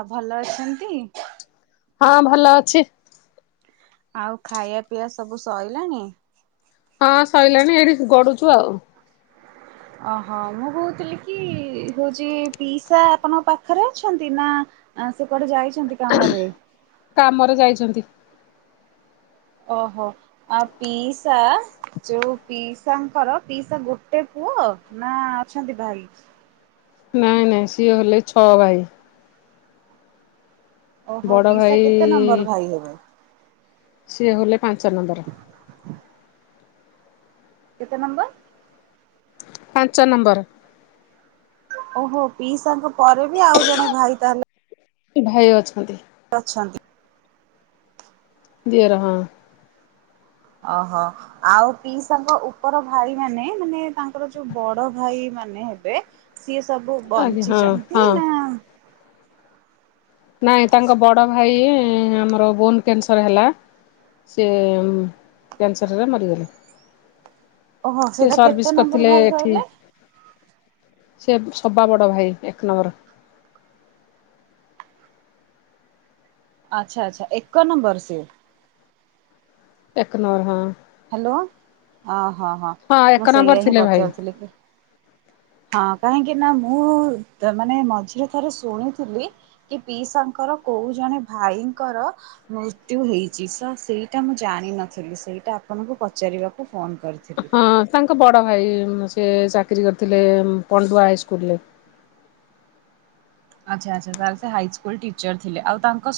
ଆଉ ଭଲ ଅଛନ୍ତି? ହଁ ଭଲ ଅଛି। ଆଉ ଖାଇବା ପିଇବା ସବୁ ସଇଲାଣି? ହଁ ସଇଲାଣି ଏଇଠି ଗଡୁଚୁ ଆଉ। ଓହୋ ମୁଁ କହୁଥିଲି କି ହଉଚି ପିସା ଆପଣଙ୍କ ପାଖରେ ଅଛନ୍ତି ନା ଆ ସେ କଆଡେ ଯାଇଛନ୍ତି କାମରେ। କାମରେ ଯାଇଛନ୍ତି। ଓହୋ ଆ ପିସା ଯୋଉ ପିସାଙ୍କର ପିସା ଗୋଟେ ଗୋଟେ ପୁଅ ନା ଅଛନ୍ତି ଭାଇ? ନାଇଁ ନାଇଁ ସିଏ ହେଲେ ଛଅ ଭାଇ। ଓହୋ ବଡ ପିଇସା ଭାଇ କେତେ ନମ୍ବର ଭାଇ ହେବେ? ସିଏ ହେଲେ ପାଞ୍ଚ ନମ୍ବର। କେତେ ନମ୍ବର? ପାଞ୍ଚ ନମ୍ବର। ଓହୋ ପିଇସାଙ୍କ ପରେ ବି ଆଉ ଜଣେ ଭାଇ ତାହେଲେ ଭାଇ ଅଛନ୍ତି। ଅଛନ୍ତି। ଦିଅର ହ। ଓହୋ। ଆଉ ପିଇସାଙ୍କ ଉପର ଭାଇ ମାନେ ମାନେ ତାଙ୍କର ଯୋଉ ବଡ ଭାଇ ମାନେ ହେବେ ସିଏ ସବୁ ଆଜ୍ଞା ହଁ ହଁ। ବଞ୍ଚିଛନ୍ତି ନା ନାଇଁ ତାଙ୍କ ବଡ ଭାଇ ଆମର ବୋନ କ୍ୟାନସର ହେଲା। ସେ କ୍ୟାନସରରେ ମରିଗଲେ। ଓହୋ ସେ ସେଇଟା କେତେ ସର୍ଭିସ ନମ୍ବର କରିଥିଲେ ଭାଇ ଏଠି। କହିଲେ? ସେ ସବା ବଡ଼ ଭାଇ ଆମର। ଆଚ୍ଛା ଆଚଛା ଏକ ନମ୍ବର ଯିଏ? ଏକ ନମ୍ବର ହଁ। ହ୍ୟାଲୋ ଅଁ ହଁ ହଁ। ହଁ ମୁଁ ଏକ ସେଇଆ ନମ୍ବର ହିଁ ଥିଲେ ଭାଇ। ପଚାରୁଥିଲି କି ହଁ କାହିଁକି ନା ମୁଁ ମାନେ ମଝିରେ ଥରେ ଶୁଣିଥିଲି। କି ପିଇସାଙ୍କର କୋଉ ଜଣେ ଭାଇଙ୍କର ମୃତ୍ୟୁ ହେଇଛି। ତ ସେଇଟା ମୁଁ ଜାଣିନଥିଲି ସେଇଟା ଆପଣଙ୍କୁ ପଚାରିବାକୁ ଫୋନ କରିଥିଲି। ହଁ ତାଙ୍କ ବଡ ଭାଇ ସେ ଚାକିରି କରିଥିଲେ ପଣ୍ଡୁଆ ହାଇସ୍କୁଲରେ। ଆଚ୍ଛା ଆଚ୍ଛା ସାର୍ ସେ ହାଇସ୍କୁଲ ଟିଚର ଥିଲେ, ଆଉ ତାଙ୍କ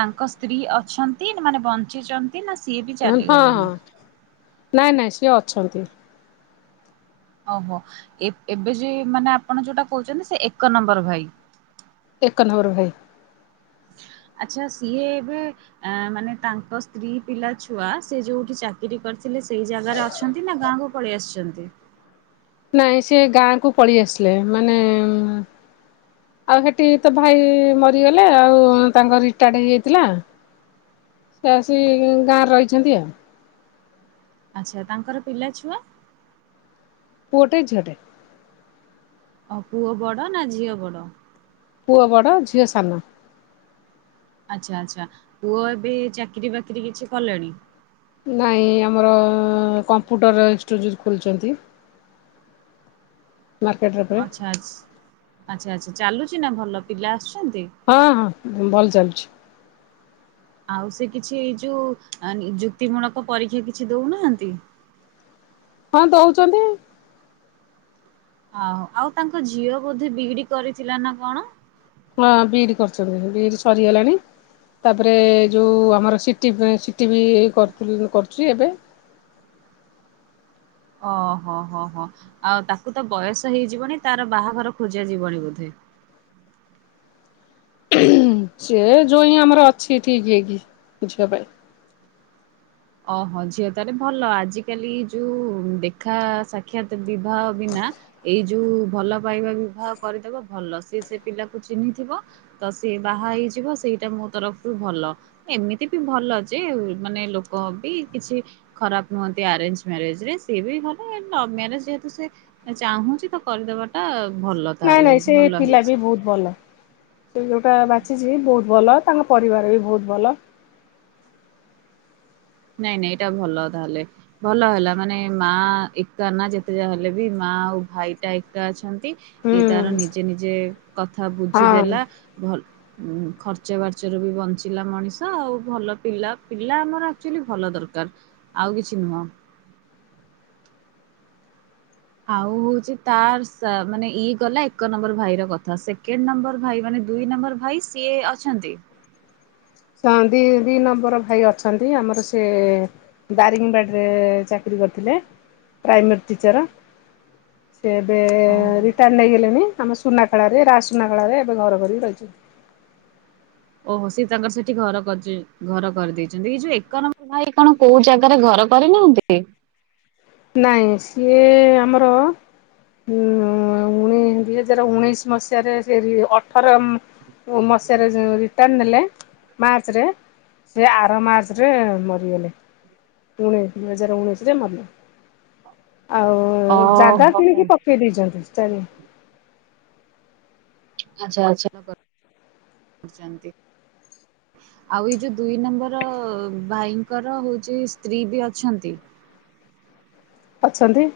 ତାଙ୍କ ସ୍ତ୍ରୀ ଅଛନ୍ତି, ନା ମାନେ ବଞ୍ଚିଛନ୍ତି ନା ସିଏ ବି ହଁ ଚାଲିଗଲେଣି? ହଁ। ନାଇଁ ନାଇଁ ସିଏ ଅଛନ୍ତି। ଓହୋ ଏବେ ଯ ମାନେ ଆପଣ ଯୋଉଟା କହୁଛନ୍ତି ସେ ଏକ ନମ୍ବର ଭାଇ। ଏକ ନମ୍ବର ଭାଇ। ଆଚ୍ଛା ସିଏ ଏବେ ଆ ମାନେ ତାଙ୍କ ସ୍ତ୍ରୀ ପିଲା ଛୁଆ ସେ ଯୋଉଠି ଚାକିରି କରିଥିଲେ ସେଇ ଜାଗାରେ ଅଛନ୍ତି ନା ଗାଁ ପଳେଇ ଆସିଛନ୍ତି? ନାଇଁ ସେ ଗାଁ କୁ ପଳେଇ ଆସିଲେ ମାନେ ଆଉ ସେଠି ତୋ ଭାଇ ମରିଗଲେ ଆଉ ତାଙ୍କ ରିଟାୟାର୍ଡ ହେଇଯାଇଥିଲା। ସେ ଆସି ଗାଁରେ ରହିଛନ୍ତି ଆଉ। ଆଚ୍ଛା ତାଙ୍କର ପିଲା ଛୁଆ? ପୁଅଟେ ଝିଅଟେ। ପୁଅ ବଡ ନା ଝିଅ ବଡ? ପୁଅ ବଡ଼ ଝିଅ ସାନ। ଆଚ୍ଛା ଆଚ୍ଛା ପୁଅ ଏବେ ଚାକିରି ବାକିରି କିଛି କଲେଣି? ନାଇଁ ଆମର-ଅ-ଅ-ଅ କମ୍ପ୍ୟୁଟର ଇନଷ୍ଟିଚ୍ୟୁଟ୍ ଖୋଲିଛନ୍ତି। ମାର୍କେଟର ଆଚ୍ଛା ଆଛ୍, ଆଚ୍ଛା ଆଚ୍ଛା ଚାଲୁଛି ନା ଭଲ, ପିଲା ଆସୁଛନ୍ତି? ହଁ ହଁ, ଭଲ ଚାଲୁଛି। ଆଉ ସେ କିଛି ଏଇ ଯୋଉ ନିଯୁକ୍ତି ମୂଳକ ପରୀକ୍ଷା କିଛି ଦଉନାହାନ୍ତି? ହଁ ଦଉଛନ୍ତି। ଆହୁ, ଆଉ ତାଙ୍କ ଝିଅ ବୋଧେ ବିଇଡି କରିଥିଲା ନା କଣ? ହଁ ବିଇଡି କରିଛନ୍ତି, ବିଇଡି ସରିଗଲାଣି। ତାପରେ ଯୋଉ ଆମର ସିଟି ସିଟି ବି କରିଥିଲି କରୁଛି ଏବେ। ଓହୋଃ ହଁ-ହଁ, ଆଉ ତାକୁ ତ ବୟସ ହେଇଯିବଣି ତାର ବାହାଘର ଖୋଜା ଯିବଣି ବୋଧେ। ସେ ଜୋଇଁ ଆମର ଅଛି ଠିକ୍ ହେ କିି ବୁଝିିବା ପାଇଁ। ଓହୋଃ, ଝିଅ ତାହେଲେ ଭଲ ଆଜିକାଲି ଯୋଉ ଦେଖା ସାକ୍ଷାତ ବିବାହ ବିନା ଏଇ ଯୋଉ ଭଲ ପାଇବା ବିବାହ କରିଦେବ ଭଲ ସିଏ ସେ ପିଲାକୁ ଚିହ୍ନିଥିବ। ତ ସିଏ ବାହା ହେଇଯିବ ସେଇଟା ମୋ ତରଫରୁ ଭଲ। ଏମିତି ବି ଭଲ ଯେ ମାନେ ଲୋ ଲୋକ ବି କିଛି ଖରାପ ନୁହନ୍ତି ଆରେଞ୍ଜ୍ ମ୍ୟାରେଜରେ ସିଏ ବି ଭଲ, ଲଭ୍ ମ୍ୟାରେଜ୍ ଯେହେତୁ ସେ ଚାହୁଁଛି ତ କରିଦେବାଟା ଭଲ ନାଇଁ ତାହେଲେ ନାଇଁ ସେ ଭଲ ପିଲା ବି ହେଇଛି। ବହୁତ ଭଲ। ସେ ଯୋଉଟା ବାଛିଛି ବହୁତ ଭଲ ତାଙ୍କ ପରିବାର ବି ବହୁତ ଭଲ। ନାଇଁ ନାଇଁ ଏଇଟା ଭଲ ତାହେଲେ। ଭଲ ହେଲା ମାନେ ମାଆ ଏକା ନା, ଯେତେ ଯାହେଲେ ବି ମାଆ ଆଉ ଭାଇଟା ଏକା ଅଛନ୍ତି। ହୁଁ ଇଏ ତାର ନିଜେ ନିଜେ କଥା ହଁ। ବୁଝିଦେଲା ଭଲ୍। ଉଁ ଖର୍ଚ୍ଚ ବାର୍ଚ୍ଚରୁ ବି ବଞ୍ଚିଲା ମଣିଷ, ଆଉ ଭଲ ପିଲା ପିଲା ଆମର ଆକ୍ଚୁଆଲି ଭଲ ଦରକାର ଆଉ କିଛି ନୁହଁ। ଆଉ ହଉଛି ତାର୍ ସା ମାନେ ଇଏ ଗଲା ଏକ ନମ୍ବର। ଭାଇର କଥା, ସେକେଣ୍ଡ ନମ୍ବର ଭାଇ ମାନେ ଦୁଇ ନମ୍ବର ଭାଇ ସିଏ ଅଛନ୍ତି? ସନ୍ଦୀ ଦି ନମ୍ବର ଭାଇ ଅଛନ୍ତି ଆମର ସେ ଦାରିଙ୍ଗବାଡ଼ିରେ ଚାକିରି କରିଥିଲେ ପ୍ରାଇମେରୀ ଟିଚର। ସେ ଏବେ ଓହୋ ରିଟାୟାର୍ଡ ନେଇଗଲେଣି ଆମ ସୁନାଖେଳାରେ ରାଜସୁନାଖେଳାରେ ଏବେ ଘର କରିକି ରହିଛନ୍ତି। ଓହୋଃ ସେ ତାଙ୍କର ସେଠି ଘର କରିଛି। ଘର କରିଦେଇଛନ୍ତି, ଏଇ ଯୋଉ ଏକ ନମ୍ବର ଭାଇ କଣ କୋଉ ଜାଗାରେ ଘର କରିନାହାନ୍ତି? ନାଇଁ ସିଏ ଆମର ଉଁ-ଉଁ-ଉଁ-ଉଁ ଉଣେ ଦି ହଜାର ଉଣେଇଶି ମସିହାରେ ସେ ରି-ଇ-ଇ ଅଠରମ୍ ମସିହାରେ ସେ ରିଟାୟାର୍ଡ ନେଲେ ମାର୍ଚ୍ଚରେ ସେ ଆର ମାର୍ଚ୍ଚରେ ମରିଗଲେ। ଉଁ ଦି ହଜାର ଉଣେଇଶିରେ ମରିଗଲେ। ଆଉ-ଉ-ଉ ଜାଗା ଓହୋ କିଣିକି ଆଚ୍ଛା ପକେଇ ଦେଇଛନ୍ତି ଚାରି ଆଚ୍ଛା ଆଚ୍ଛା [inaudible] କରିଛନ୍ତି। ଆଉ ଏଇ ଯୋଉ ଦୁଇ ନମ୍ବର-ଅ-ଅ ଭାଇଙ୍କର ହଉଛି ସ୍ତ୍ରୀ ବି ଅଛନ୍ତି? ଅଛନ୍ତି।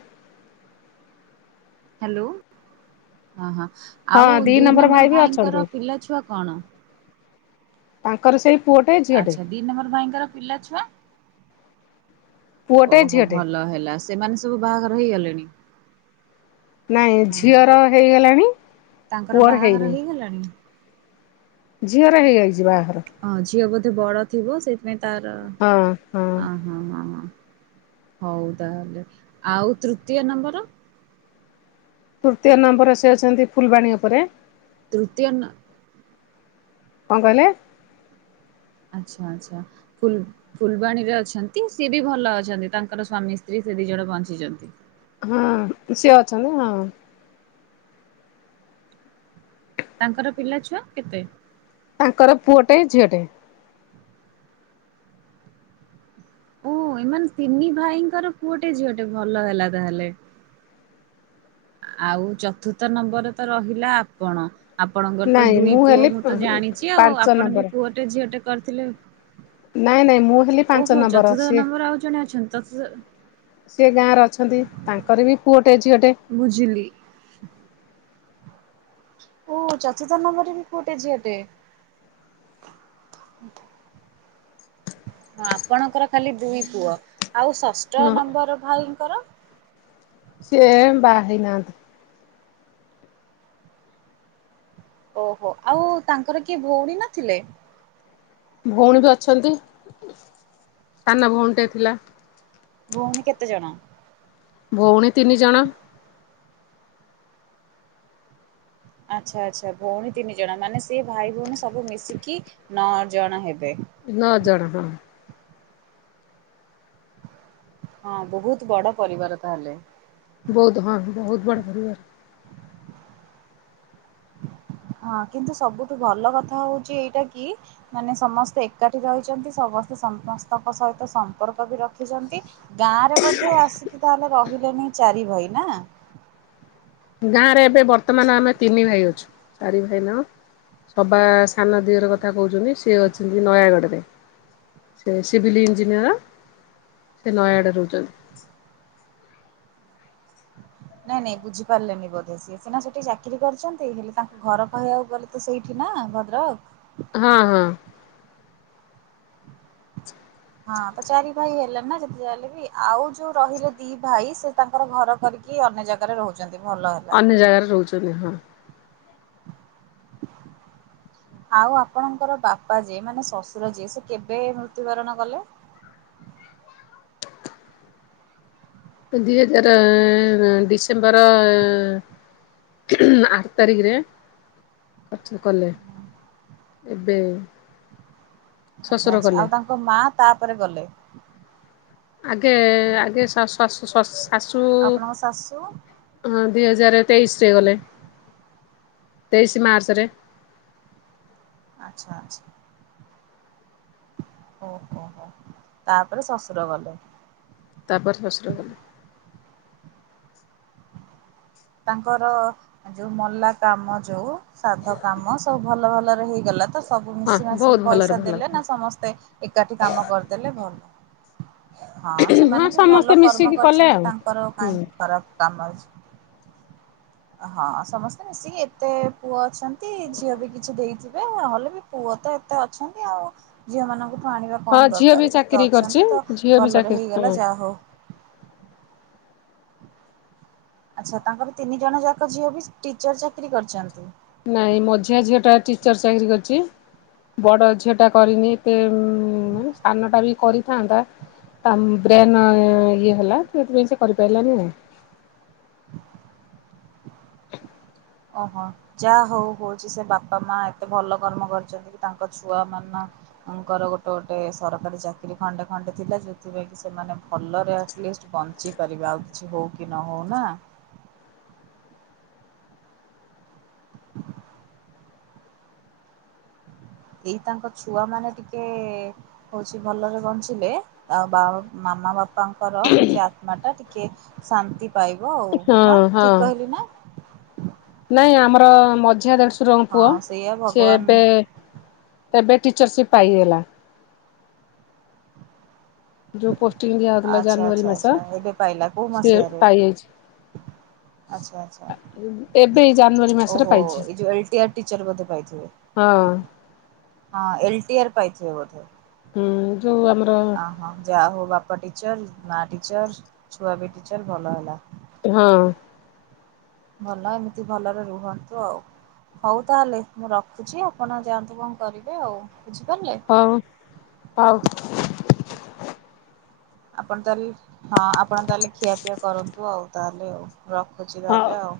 ହଁ-ହଁ, ହଁ ଆଉ ଦି ଦୁଇ ଭାଇ ନମ୍ବର ବି ଅଛନ୍ତି ଭାଇଙ୍କର ପିଲାଛୁଆ କଣ? ତାଙ୍କର ସେଇ ପୁଅଟେ ଝିଅଟେ। ଆଚ୍ଛା ଦି ନମ୍ବର ଭାଇଙ୍କର ପିଲାଛୁଆ? ପୁଅଟେ ଓହୋଃ, ଝିଅଟେ ଭଲ ହେଲା ସେମାନେ ସବୁ ବାହାଘର ହେଇଗଲେଣି? ନାଇଁ ହଁ ଝିଅର ହେଇଗଲାଣି, ପୁଅର ହେଇନି। ହେଲାଣି। ଝିଅର ହେଇଯାଇଛି ବାହାଘର। ହଁ ଝିଅ ବୋଧେ ବଡ ଥିବ ସେଇଥିପାଇଁ ତାର‌, ଅ ହଁ ହଁ ହଁ ହଉ ତାହା ହେଲେ ଆଉ ତୃତୀୟ ନମ୍ବର? ତୃତୀୟ ନମ୍ବର ସେ ଅଛନ୍ତି ଫୁଲବାଣୀ ଉପରେ। ତୃତୀୟ ନ କଣ କହିଲେ? ଆଚ୍ଛା ଆଚ୍ଛା। ଫୁଲ ଫୁଲବାଣୀରେ ଅଛନ୍ତି ସେ ବି ଭଲ ଅଛନ୍ତି ତାଙ୍କର ସ୍ଵାମୀ ସ୍ତ୍ରୀ ସେ ଦି ଜଣ ବଞ୍ଚିଛନ୍ତି। ହଁ ସିଏ ଅଛନ୍ତି ହଁ। ତାଙ୍କର ପିଲା ଛୁଆ କେତେ? ତାଙ୍କର ପୁଅଟେ ଝିଅଟେ। ଓ ଏମାନେ ତିିନି ଭାଇଙ୍କର ପୁଅଟେ ଝିଅଟେ ଭଲ ହେଲା ତାହେଲେ। ଆଉ ଚତୁର୍ଥ ନମ୍ବରରେ ତ ରହିଲା ଆପଣ। ଆପଣଙ୍କର ତ ନାଇଁ ଦୁଇ ପୁଅ ହେଲି ମୁଁ ତ ଜାଣିଛି ଆଉ ପାଞ୍ଚ ଆପଣ ବି ନମ୍ବର ପୁଅଟେ ଝିଅଟେ କରିଥିଲେ ନାଇଁ ନାଇଁ ମୁଁ ହେଲି ପାଞ୍ଚ ଓହୋ ନମ୍ବର ଚତୁର୍ଥ ସିଏ ନମ୍ବର ଆଉ ଜଣେ ଅଛନ୍ତି ତ ସେ ସେ ଗାଁରେ ଅଛନ୍ତି ତାଙ୍କର ବି ପୁଅଟେ ଝିଅଟେ। ବୁଝିଲି। ଓ ଚତୁର୍ଥ ନମ୍ବରରେ ବି ପୁଅଟେ ଝିଅଟେ। ହଁ ଆପଣଙ୍କର ଖାଲି ଦୁଇ ପୁଅ ଆଉ ଷଷ୍ଠ ହଁ ନମ୍ବର ଭାଇଙ୍କର? ସେ ବାହା ହେଇ ନାହାନ୍ତି। ଓହୋ ଆଉ ତାଙ୍କର କିଏ ଭଉଣୀ ନଥିଲେ? ଭଉଣୀ ବି ଅଛନ୍ତି ସାନ ଭଉଣୀ ଟିଏ ଥିଲା। ଭଉଣୀ କେତେ ଜଣ? ଭଉଣୀ ତିନି ଜଣ। ଆଚ୍ଛା ଆଚ୍ଛା ଭଉଣୀ ତିନି ଜଣ ମାନେ ସେ ଭାଇ ଭଉଣୀ ସବୁ ମିଶିକି ନଅ ଜଣ ହେବେ‌। ନଅ ଜଣ ହଁ। ହଁ ବହୁତ୍ ବଡ ପରିବାର ତାହେଲେ। ବହୁତ୍ ହଁ ବହୁତ୍ ବଡ଼ ପରିବାର। ହଁ କିନ୍ତୁ ସବୁଠୁ ଭଲ କଥା ହେଉଛି ଏଇଟା କି ମାନେ ସମସ୍ତେ ଏକାଠି ରହିଛନ୍ତି ସମସ୍ତେ ସମସ୍ତଙ୍କ ସହିତ ସମ୍ପର୍କ ବି ରଖିଛନ୍ତି ଗାଁ ରେ ବୋଧେ ଆସିକି ତାହେଲେ ରହିଲେନି ଚାରି ଭାଇ ନା? ଗାଁ ରେ ଏବେ ବର୍ତ୍ତମାନ ଆମେ ତିନି ଭାଇ ଅଛୁ ଚାରି ଭାଇ ନାଁ ସବା ସାନ ଦିଅର କଥା କହୁଛନ୍ତି ସିଏ ଅଛନ୍ତି ନୟାଗଡ଼ରେ। ସେ ସିଭିଲ୍ ଇଞ୍ଜିନିୟର ସେ ନୟାଗଡ଼ରେ ରହୁଛନ୍ତି। ନାଇଁ ନାଇଁ ବୁଝିପାରିଲେ ନି ବଧେ ସିଏ ସିନା ସେଠି ଚାକିରି କରିଛନ୍ତି ହେଲେ ତାଙ୍କୁ ଘର କହିବାକୁ ଗଲେ ତ ସେଇଠି ନା ଭଦ୍ରକ୍? ହଁ ହଁ। ହଁ ତ ଚାରି ଭାଇ ହେଲେ ନା ଯେତେ ଯାହା ହେଲେ ବି ଆଉ ଯୋଉ ରହିଲେ ଦି ଭାଇ ସେ ତାଙ୍କର ଘର କରିକି କି ଅନ୍ୟ ଜାଗାରେ ରହୁଛନ୍ତି ଭଲ ହବ୍ ଅନ୍ୟ ଜାଗାରେ ରହୁଛନ୍ତି ହଁ ‌। ଆଉ ଆପଣଙ୍କର ବାପା ଯିଏ ମାନେ ଶଶୁର ଯିଏ ସେ କେବେ ମୃତ୍ୟୁବରଣ କଲେ? ଦୁଇ ହଜାର ଡିସେମ୍ବର ଆଠ ତାରିଖରେ ଖର୍ଚ୍ଚ କଲେ। ଏବେ ଆଛା ଶ୍ୱଶୁର ଆଚ୍ଛା କଲେ ଆଉ ତାଙ୍କ ମା ତାପରେ ଗଲେ। ଆଗେ ଆଗେ ଶ-ଶ-ଶ-ଶାଶୁ ଆପଣଙ୍କ ଶାଶୁ ହଁ ଦିଇହଜାରେ ତେଇଶିରେ ଗଲେ ତେଇଶି ମାର୍ଚ୍ଚରେ। ଆଚ୍ଛା ଆଚ୍ଛା। ଓହୋହୋ ତାପରେ ଶାଶୁର ଗଲେ। ତାପରେ ଶଶୁର ଗଲେ। ତାଙ୍କର ଯୋଉ ମଲା କାମ ଯୋଉ ସ୍ରାଧ କାମ ସବୁ ଭଲ ଭଲରେ ହେଇଗଲା ତ? ସବୁ ହଁ ମିଶି ବହୁତ ମାସିକି ଭଲରେ ପଇସା ଭଲ ଦେଲେ କଥା ନା ସମସ୍ତେ ଏକାଠି କାମ କରିଦେଲେ ଭଲ। ହଁ ହଁ ସେମାନେ ବି ସମସ୍ତେ ଭଲ କର୍ମ ମିଶିକି କଲେ ଆଉ କରିଚନ୍ତି ତାଙ୍କର ହୁଁ କାହିଁକି ଖରାପ କାମ ଅଛି। ହଁ ସମସ୍ତେ ମିଶିକି ଏତେ ପୁଅ ଅଛନ୍ତି। ଝିଅ ବି କିଛି ଦେଇଥିବେ ନହଲେ ବି ପୁଅ ତ ଏତେ ଅଛନ୍ତି ଆଉ ଝିଅ ମାନଙ୍କୁ ଆଣିବା ହଁ କଣ ଝିଅ ବି ଦରକାର ଏତେ ତ ଚାକିରି କରିଛି ଅଛନ୍ତି ତ ଝିଅ ବି ଭଲରେ ହେଇଗଲା ଚାକିରି ଯାହା ହୋଉ। ଆଚ୍ଛା ତାଙ୍କର ତିନି ଜଣ ଯାକ ଝିଅ ବି ଟିଚର୍ ଚାକିରି କରିଚନ୍ତି? ନାଇଁ ମଝଆଁ ଝିଅଟା ଟିଚର୍ ଚାକିରି କରିଚି। ବଡ ଝିଅଟା କରିନି ଏତେ ସାନଟା ବି କରିଥାନ୍ତା। ତା ବ୍ରେନ୍ ଇଏ ହେଲା ତ ସେଥିପାଇଁ ସେ କରି ପାଇଲାନି ଆଉ। ଓହୋ। ଯାହା ହୋଉ ହୋଉଚି ସେ ବାପା ମା ଏତେ ଭଲ କର୍ମ କରିଚନ୍ତି କି ତାଙ୍କ ଛୁଆ ମାନ ଙ୍କର ଗୋଟେ ଗୋଟେ ସରକାରୀ ଚାକିରୀ ଖଣ୍ଡେ ଖଣ୍ଡେ ଥିଲା। ସେଇଥିପାଇଁ କି ସେମାନେ ଭଲରେ ଆଟଲିଷ୍ଟ ବଞ୍ଚି ପାରିବେ ଆଉ କିଛି ହୋଉ କି ନ ହୋଉ ନା। ଏଇ ତାଙ୍କ ଛୁଆ ମାନେ ଟିକେ ହୋଉଚି ଭଲରେ ବଞ୍ଚିଲେ ଆଉ ବାଅ ମାମା ବାପାଙ୍କର ହୋଉଚି ଆତ୍ମା ଟା ଟିକେ ଶାନ୍ତି ପାଇବ ଆଉ ହଁ ନା ହଁ ଠିକ୍ କହିଲି ନା। ନାଇଁ ଆମର ମଝିଆଁ ଦେଢସୁରଙ୍କ ହଁ ପୁଅ ସେଇଆ ସିଏ ଭଗବାନ ଏବେ ଏବେ ଟିଚରସିପ୍ ପାଇଗଲା। ଯୋଉ ପୋଷ୍ଟିଂ ଦିଆ ହୋଉଥିଲା ଆଚ୍ଛା ଜାନୁଆରୀ ଆଚ୍ଛା ମାସ ଆଚ୍ଛା ଏବେ ପାଇଲା କୋଉ ସିଏ ମସିହାରେ ପାଇଯାଇଚି। ଆଚ୍ଛା ଆଛା ମାସରେ ଓହୋ ପାଇଛି ଏ ଯୋଉ ଏଲ୍ ଟି ଆର ଟିଚର୍ ବୋଧେ ପାଇଥିବେ। ହଁ। ହଁ ଏଲ୍ ଟି ଆର ପାଇଥିବେ ବୋଧେ। ହୁଁ ଯୋଉ ଆମର ହଁ ଯାହା ହୋଉ ବାପା ଟିଚର ମା ଟିଚର ଛୁଆ ବି ଟିଚର ଭଲ ହେଲା। ହଁ। ଭଲ ଏମିତି ଭଲରେ ରୁହନ୍ତୁ ଆଉ। ହୋଉ ତାହେଲେ ମୁଁ ରଖୁଚ। ଆପଣ ଯାଆନ୍ତୁ କଣ କରିବେ ଆଉ ବୁଝିପାରିଲେ। ହୋଉ ହୋଉ। ଆପଣ ତାହେଲେ ହଁ ଆପଣ ତାହେଲେ ଖିଆପିଆ କରନ୍ତୁ ଆଉ ତାହେଲେ ଆଉ। ରଖୁଚି ହଉ। ତାହେଲେ ଆଉ।